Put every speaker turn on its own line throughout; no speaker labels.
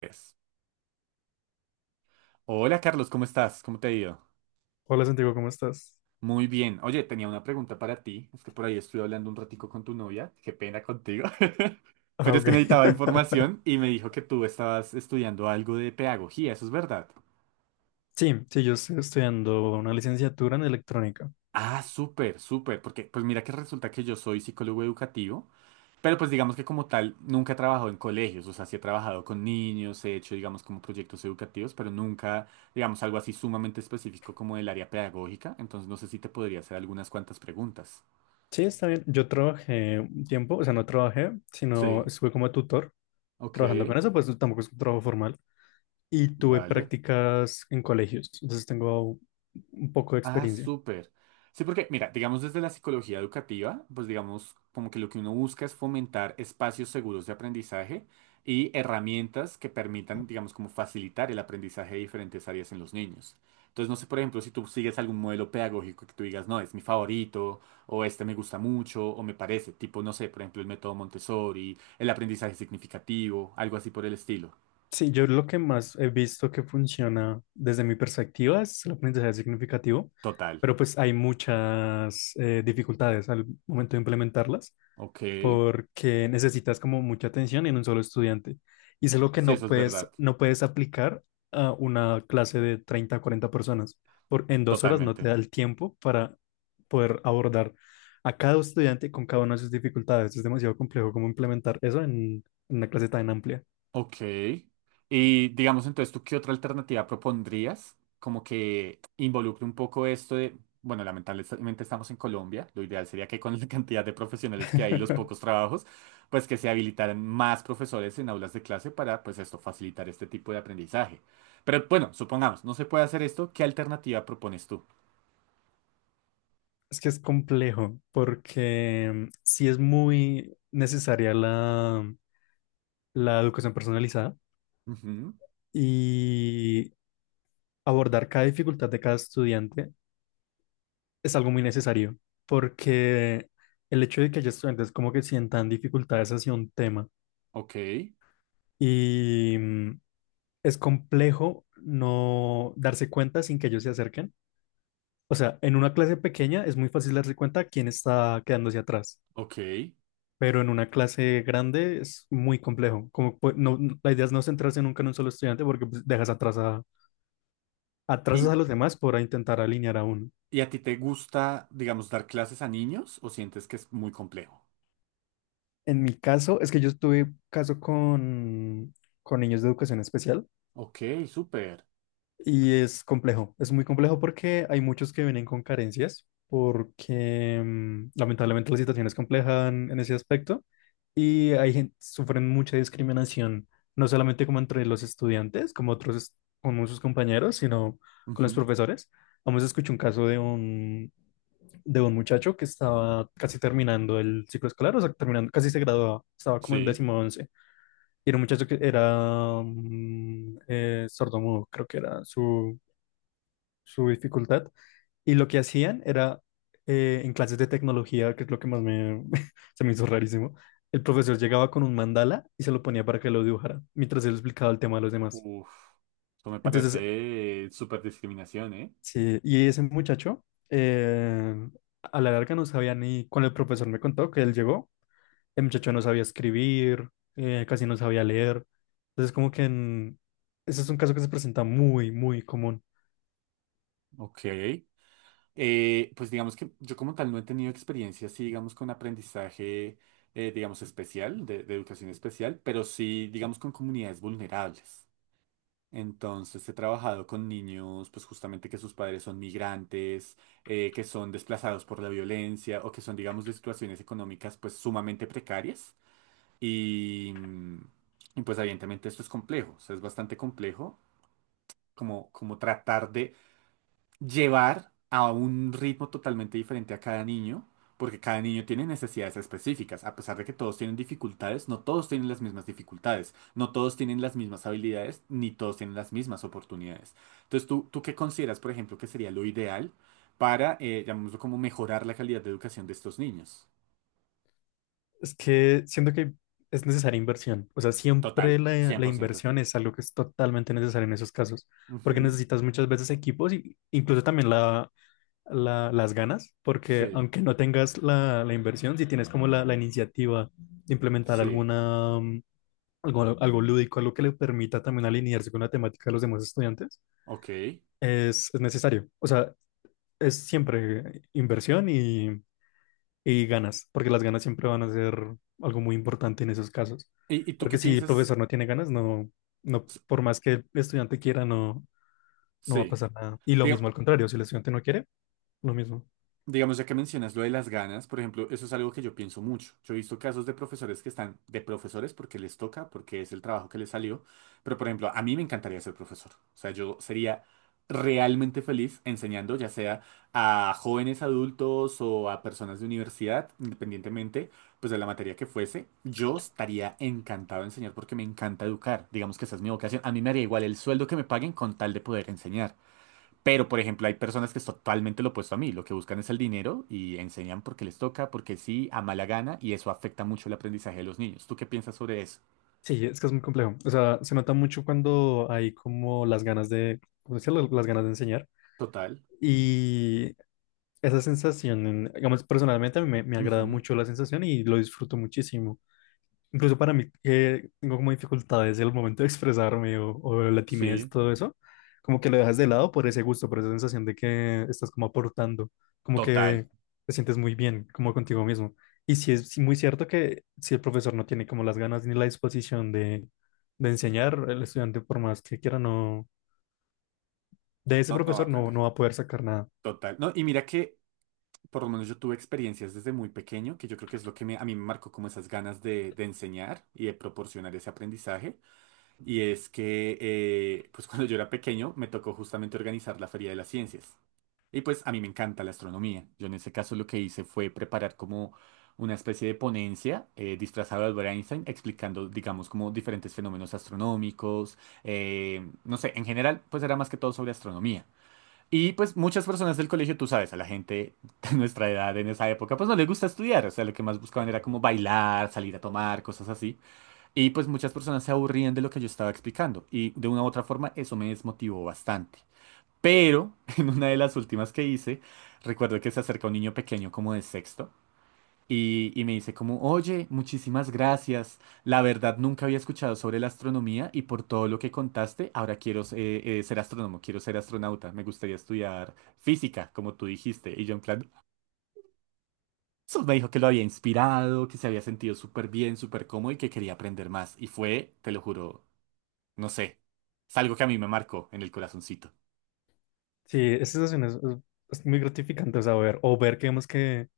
Pues, hola Carlos, ¿cómo estás? ¿Cómo te ha ido?
Hola Santiago, ¿cómo estás?
Muy bien. Oye, tenía una pregunta para ti. Es que por ahí estuve hablando un ratico con tu novia. Qué pena contigo.
Ah,
Pero es
ok.
que necesitaba información y me dijo que tú estabas estudiando algo de pedagogía. ¿Eso es verdad?
Sí, sí, yo estoy estudiando una licenciatura en electrónica.
Ah, súper, súper. Porque pues mira que resulta que yo soy psicólogo educativo, pero pues digamos que como tal nunca he trabajado en colegios. O sea, sí he trabajado con niños, he hecho digamos como proyectos educativos, pero nunca digamos algo así sumamente específico como del área pedagógica. Entonces no sé si te podría hacer algunas cuantas preguntas.
Sí, está bien. Yo trabajé un tiempo, o sea, no trabajé, sino
Sí,
estuve como tutor
ok,
trabajando con eso, pues tampoco es un trabajo formal. Y tuve
vale.
prácticas en colegios, entonces tengo un poco de
Ah,
experiencia.
súper. Sí, porque, mira, digamos desde la psicología educativa, pues digamos como que lo que uno busca es fomentar espacios seguros de aprendizaje y herramientas que permitan, digamos, como facilitar el aprendizaje de diferentes áreas en los niños. Entonces, no sé, por ejemplo, si tú sigues algún modelo pedagógico que tú digas, no, es mi favorito, o este me gusta mucho, o me parece, tipo, no sé, por ejemplo, el método Montessori, el aprendizaje significativo, algo así por el estilo.
Sí, yo lo que más he visto que funciona desde mi perspectiva es el aprendizaje significativo,
Total.
pero pues hay muchas dificultades al momento de implementarlas,
Ok.
porque necesitas como mucha atención en un solo estudiante. Y es lo que
Sí, eso
no
es
puedes,
verdad.
no puedes aplicar a una clase de 30 a 40 personas. Por, en 2 horas no te
Totalmente.
da el tiempo para poder abordar a cada estudiante con cada una de sus dificultades. Es demasiado complejo cómo implementar eso en una clase tan amplia.
Ok. Y digamos entonces, ¿tú qué otra alternativa propondrías? Como que involucre un poco esto de, bueno, lamentablemente estamos en Colombia, lo ideal sería que con la cantidad de profesionales que hay y los pocos trabajos, pues que se habilitaran más profesores en aulas de clase para, pues esto, facilitar este tipo de aprendizaje. Pero bueno, supongamos, no se puede hacer esto, ¿qué alternativa propones tú?
Es que es complejo porque sí es muy necesaria la educación personalizada
Ujú,
y abordar cada dificultad de cada estudiante es algo muy necesario, porque el hecho de que haya estudiantes como que sientan dificultades hacia un tema
ok,
y mm, es complejo no darse cuenta sin que ellos se acerquen. O sea, en una clase pequeña es muy fácil darse cuenta quién está quedándose atrás,
ok.
pero en una clase grande es muy complejo. Como pu- no, no- la idea es no centrarse nunca en un solo estudiante porque pues, dejas atrás a, atrasas
¿Y,
a los demás por intentar alinear a uno.
y a ti te gusta, digamos, dar clases a niños o sientes que es muy complejo?
En mi caso, es que yo tuve caso con niños de educación especial.
Ok, súper.
Y es complejo, es muy complejo porque hay muchos que vienen con carencias, porque lamentablemente la situación es compleja en ese aspecto y hay gente, sufren mucha discriminación, no solamente como entre los estudiantes, como otros, como sus compañeros, sino con los
Ujú,
profesores. Vamos a escuchar un caso de un muchacho que estaba casi terminando el ciclo escolar, o sea, terminando, casi se graduaba, estaba como en
sí.
décimo 11. Y era un muchacho que era sordomudo, creo que era su dificultad. Y lo que hacían era, en clases de tecnología, que es lo que más se me hizo rarísimo, el profesor llegaba con un mandala y se lo ponía para que lo dibujara, mientras él explicaba el tema a los demás.
Uf, eso me
Entonces,
parece súper discriminación, ¿eh?
sí, y ese muchacho, eh, a la larga no sabía ni, cuando el profesor me contó que él llegó, el muchacho no sabía escribir, casi no sabía leer. Entonces, como que ese es un caso que se presenta muy, muy común.
Ok. Pues digamos que yo como tal no he tenido experiencia así, digamos, con aprendizaje, digamos, especial, de educación especial, pero sí, digamos, con comunidades vulnerables. Entonces he trabajado con niños, pues justamente que sus padres son migrantes, que son desplazados por la violencia o que son, digamos, de situaciones económicas, pues sumamente precarias. Y, y, pues evidentemente esto es complejo, o sea, es bastante complejo como, como tratar de llevar a un ritmo totalmente diferente a cada niño, porque cada niño tiene necesidades específicas, a pesar de que todos tienen dificultades, no todos tienen las mismas dificultades, no todos tienen las mismas habilidades, ni todos tienen las mismas oportunidades. Entonces, ¿ tú qué consideras, por ejemplo, que sería lo ideal para, llamémoslo como mejorar la calidad de educación de estos niños?
Es que siento que es necesaria inversión. O sea, siempre
Total,
la
100%.
inversión es algo que es totalmente necesario en esos casos, porque
Ujú,
necesitas muchas veces equipos y incluso también las ganas, porque
sí,
aunque no tengas la inversión, si tienes como la iniciativa de implementar
sí.
algo, algo lúdico, algo que le permita también alinearse con la temática de los demás estudiantes,
Ok.
es necesario. O sea, es siempre inversión y ganas, porque las ganas siempre van a ser algo muy importante en esos casos.
Y tú
Porque
qué
si el
piensas?
profesor no tiene ganas, no, no,
S-
por más que el estudiante quiera, no, no va a
Sí.
pasar nada. Y lo
Diga-
mismo al contrario, si el estudiante no quiere, lo mismo.
Digamos, ya que mencionas lo de las ganas, por ejemplo, eso es algo que yo pienso mucho. Yo he visto casos de profesores que están de profesores porque les toca, porque es el trabajo que les salió, pero por ejemplo, a mí me encantaría ser profesor. O sea, yo sería realmente feliz enseñando, ya sea a jóvenes adultos o a personas de universidad, independientemente, pues de la materia que fuese. Yo estaría encantado de enseñar porque me encanta educar. Digamos que esa es mi vocación. A mí me haría igual el sueldo que me paguen con tal de poder enseñar. Pero, por ejemplo, hay personas que es totalmente lo opuesto a mí. Lo que buscan es el dinero y enseñan porque les toca, porque sí, a mala gana, y eso afecta mucho el aprendizaje de los niños. ¿Tú qué piensas sobre eso?
Sí, es que es muy complejo. O sea, se nota mucho cuando hay como las ganas de, ¿cómo decirlo? Las ganas de enseñar.
Total.
Y esa sensación, digamos, personalmente a mí me agrada
Ujú,
mucho la sensación y lo disfruto muchísimo. Incluso para mí, que tengo como dificultades en el momento de expresarme o la timidez y
sí,
todo eso, como que lo dejas de lado por ese gusto, por esa sensación de que estás como aportando, como
total.
que te sientes muy bien, como contigo mismo. Y sí es muy cierto que si el profesor no tiene como las ganas ni la disposición de enseñar, el estudiante, por más que quiera, no, de ese
No, no va
profesor
a
no,
aprender.
no va a poder sacar nada.
Total. No, y mira que por lo menos yo tuve experiencias desde muy pequeño, que yo creo que es lo que me- a mí me marcó como esas ganas de enseñar y de proporcionar ese aprendizaje. Y es que, pues cuando yo era pequeño, me tocó justamente organizar la Feria de las Ciencias. Y pues a mí me encanta la astronomía. Yo en ese caso lo que hice fue preparar como una especie de ponencia disfrazada de Albert Einstein, explicando, digamos, como diferentes fenómenos astronómicos. No sé, en general, pues era más que todo sobre astronomía. Y pues muchas personas del colegio, tú sabes, a la gente de nuestra edad en esa época, pues no les gusta estudiar. O sea, lo que más buscaban era como bailar, salir a tomar, cosas así. Y pues muchas personas se aburrían de lo que yo estaba explicando. Y de una u otra forma, eso me desmotivó bastante. Pero en una de las últimas que hice, recuerdo que se acerca un niño pequeño como de sexto y me dice como, oye, muchísimas gracias. La verdad nunca había escuchado sobre la astronomía y por todo lo que contaste, ahora quiero ser astrónomo, quiero ser astronauta. Me gustaría estudiar física, como tú dijiste. Y yo en plan, eso me dijo que lo había inspirado, que se había sentido súper bien, súper cómodo y que quería aprender más. Y fue, te lo juro, no sé, es algo que a mí me marcó en el corazoncito.
Sí, esa sensación es muy gratificante, o sea, ver, o ver que vemos que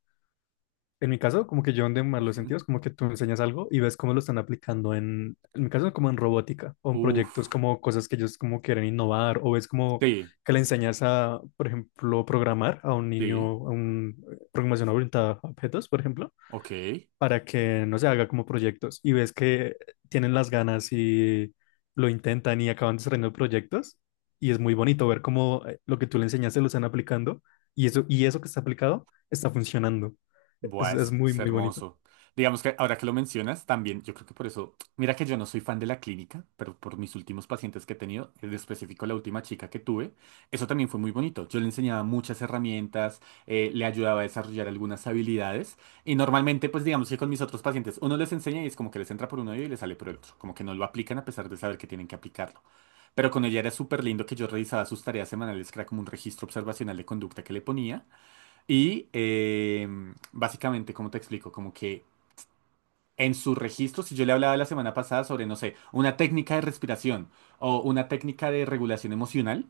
en mi caso, como que yo en de malos
Ujú.
sentidos, como que tú enseñas algo y ves cómo lo están aplicando en mi caso, como en robótica o en
Uf,
proyectos como cosas que ellos como quieren innovar o ves como
sí,
que le enseñas a, por ejemplo, programar a un niño,
sí.
a un programación orientada a objetos, por ejemplo,
Ok,
para que no se haga como proyectos y ves que tienen las ganas y lo intentan y acaban desarrollando proyectos y es muy bonito ver cómo lo que tú le enseñaste lo están aplicando y eso que está aplicado está funcionando.
buah,
Es muy,
es
muy bonito.
hermoso. Digamos que ahora que lo mencionas, también yo creo que por eso, mira que yo no soy fan de la clínica, pero por mis últimos pacientes que he tenido, en específico la última chica que tuve, eso también fue muy bonito. Yo le enseñaba muchas herramientas, le ayudaba a desarrollar algunas habilidades y normalmente pues digamos que con mis otros pacientes uno les enseña y es como que les entra por un oído y les sale por el otro, como que no lo aplican a pesar de saber que tienen que aplicarlo. Pero con ella era súper lindo que yo revisaba sus tareas semanales, que era como un registro observacional de conducta que le ponía. Y básicamente, ¿cómo te explico? Como que en sus registros, si yo le hablaba la semana pasada sobre, no sé, una técnica de respiración o una técnica de regulación emocional,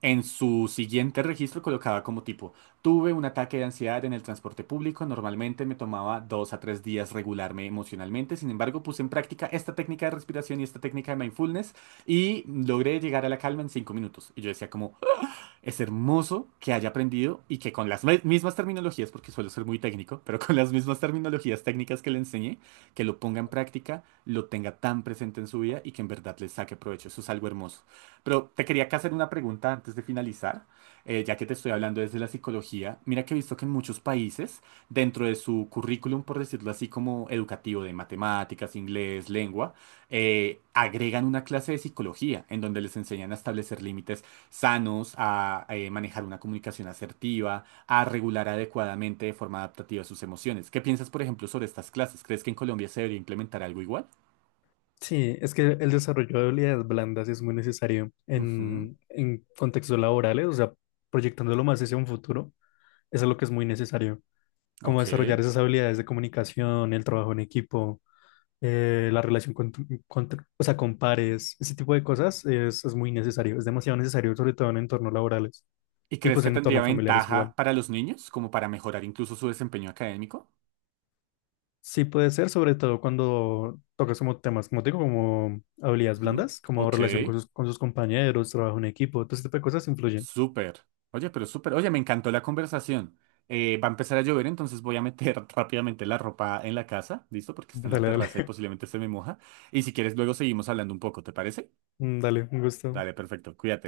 en su siguiente registro colocaba como tipo, tuve un ataque de ansiedad en el transporte público, normalmente me tomaba 2 a 3 días regularme emocionalmente, sin embargo puse en práctica esta técnica de respiración y esta técnica de mindfulness y logré llegar a la calma en 5 minutos. Y yo decía como, es hermoso que haya aprendido y que con las mismas terminologías, porque suelo ser muy técnico, pero con las mismas terminologías técnicas que le enseñé, que lo ponga en práctica, lo tenga tan presente en su vida y que en verdad le saque provecho. Eso es algo hermoso. Pero te quería acá hacer una pregunta antes de finalizar, ya que te estoy hablando desde la psicología. Mira que he visto que en muchos países, dentro de su currículum, por decirlo así, como educativo de matemáticas, inglés, lengua, agregan una clase de psicología en donde les enseñan a establecer límites sanos, a manejar una comunicación asertiva, a regular adecuadamente de forma adaptativa sus emociones. ¿Qué piensas, por ejemplo, sobre estas clases? ¿Crees que en Colombia se debería implementar algo igual?
Sí, es que el desarrollo de habilidades blandas es muy necesario
Ujú,
en contextos laborales, o sea, proyectándolo más hacia un futuro, eso es lo que es muy necesario, como
ok.
desarrollar esas habilidades de comunicación, el trabajo en equipo, la relación con tu- o sea, con pares, ese tipo de cosas es muy necesario, es demasiado necesario, sobre todo en entornos laborales
¿Y
y
crees
pues
que
en
tendría
entornos familiares igual.
ventaja para los niños, como para mejorar incluso su desempeño académico?
Sí puede ser, sobre todo cuando tocas como temas, como te digo, como habilidades
Ujú,
blandas, como
ok,
relación con sus compañeros, trabajo en equipo, todo ese tipo de cosas influyen.
súper. Oye, pero súper. Oye, me encantó la conversación. Va a empezar a llover, entonces voy a meter rápidamente la ropa en la casa, ¿listo? Porque está en la
Dale,
terraza y
dale,
posiblemente se me moja. Y si quieres, luego seguimos hablando un poco, ¿te parece?
dale, un gusto.
Dale, perfecto, cuídate.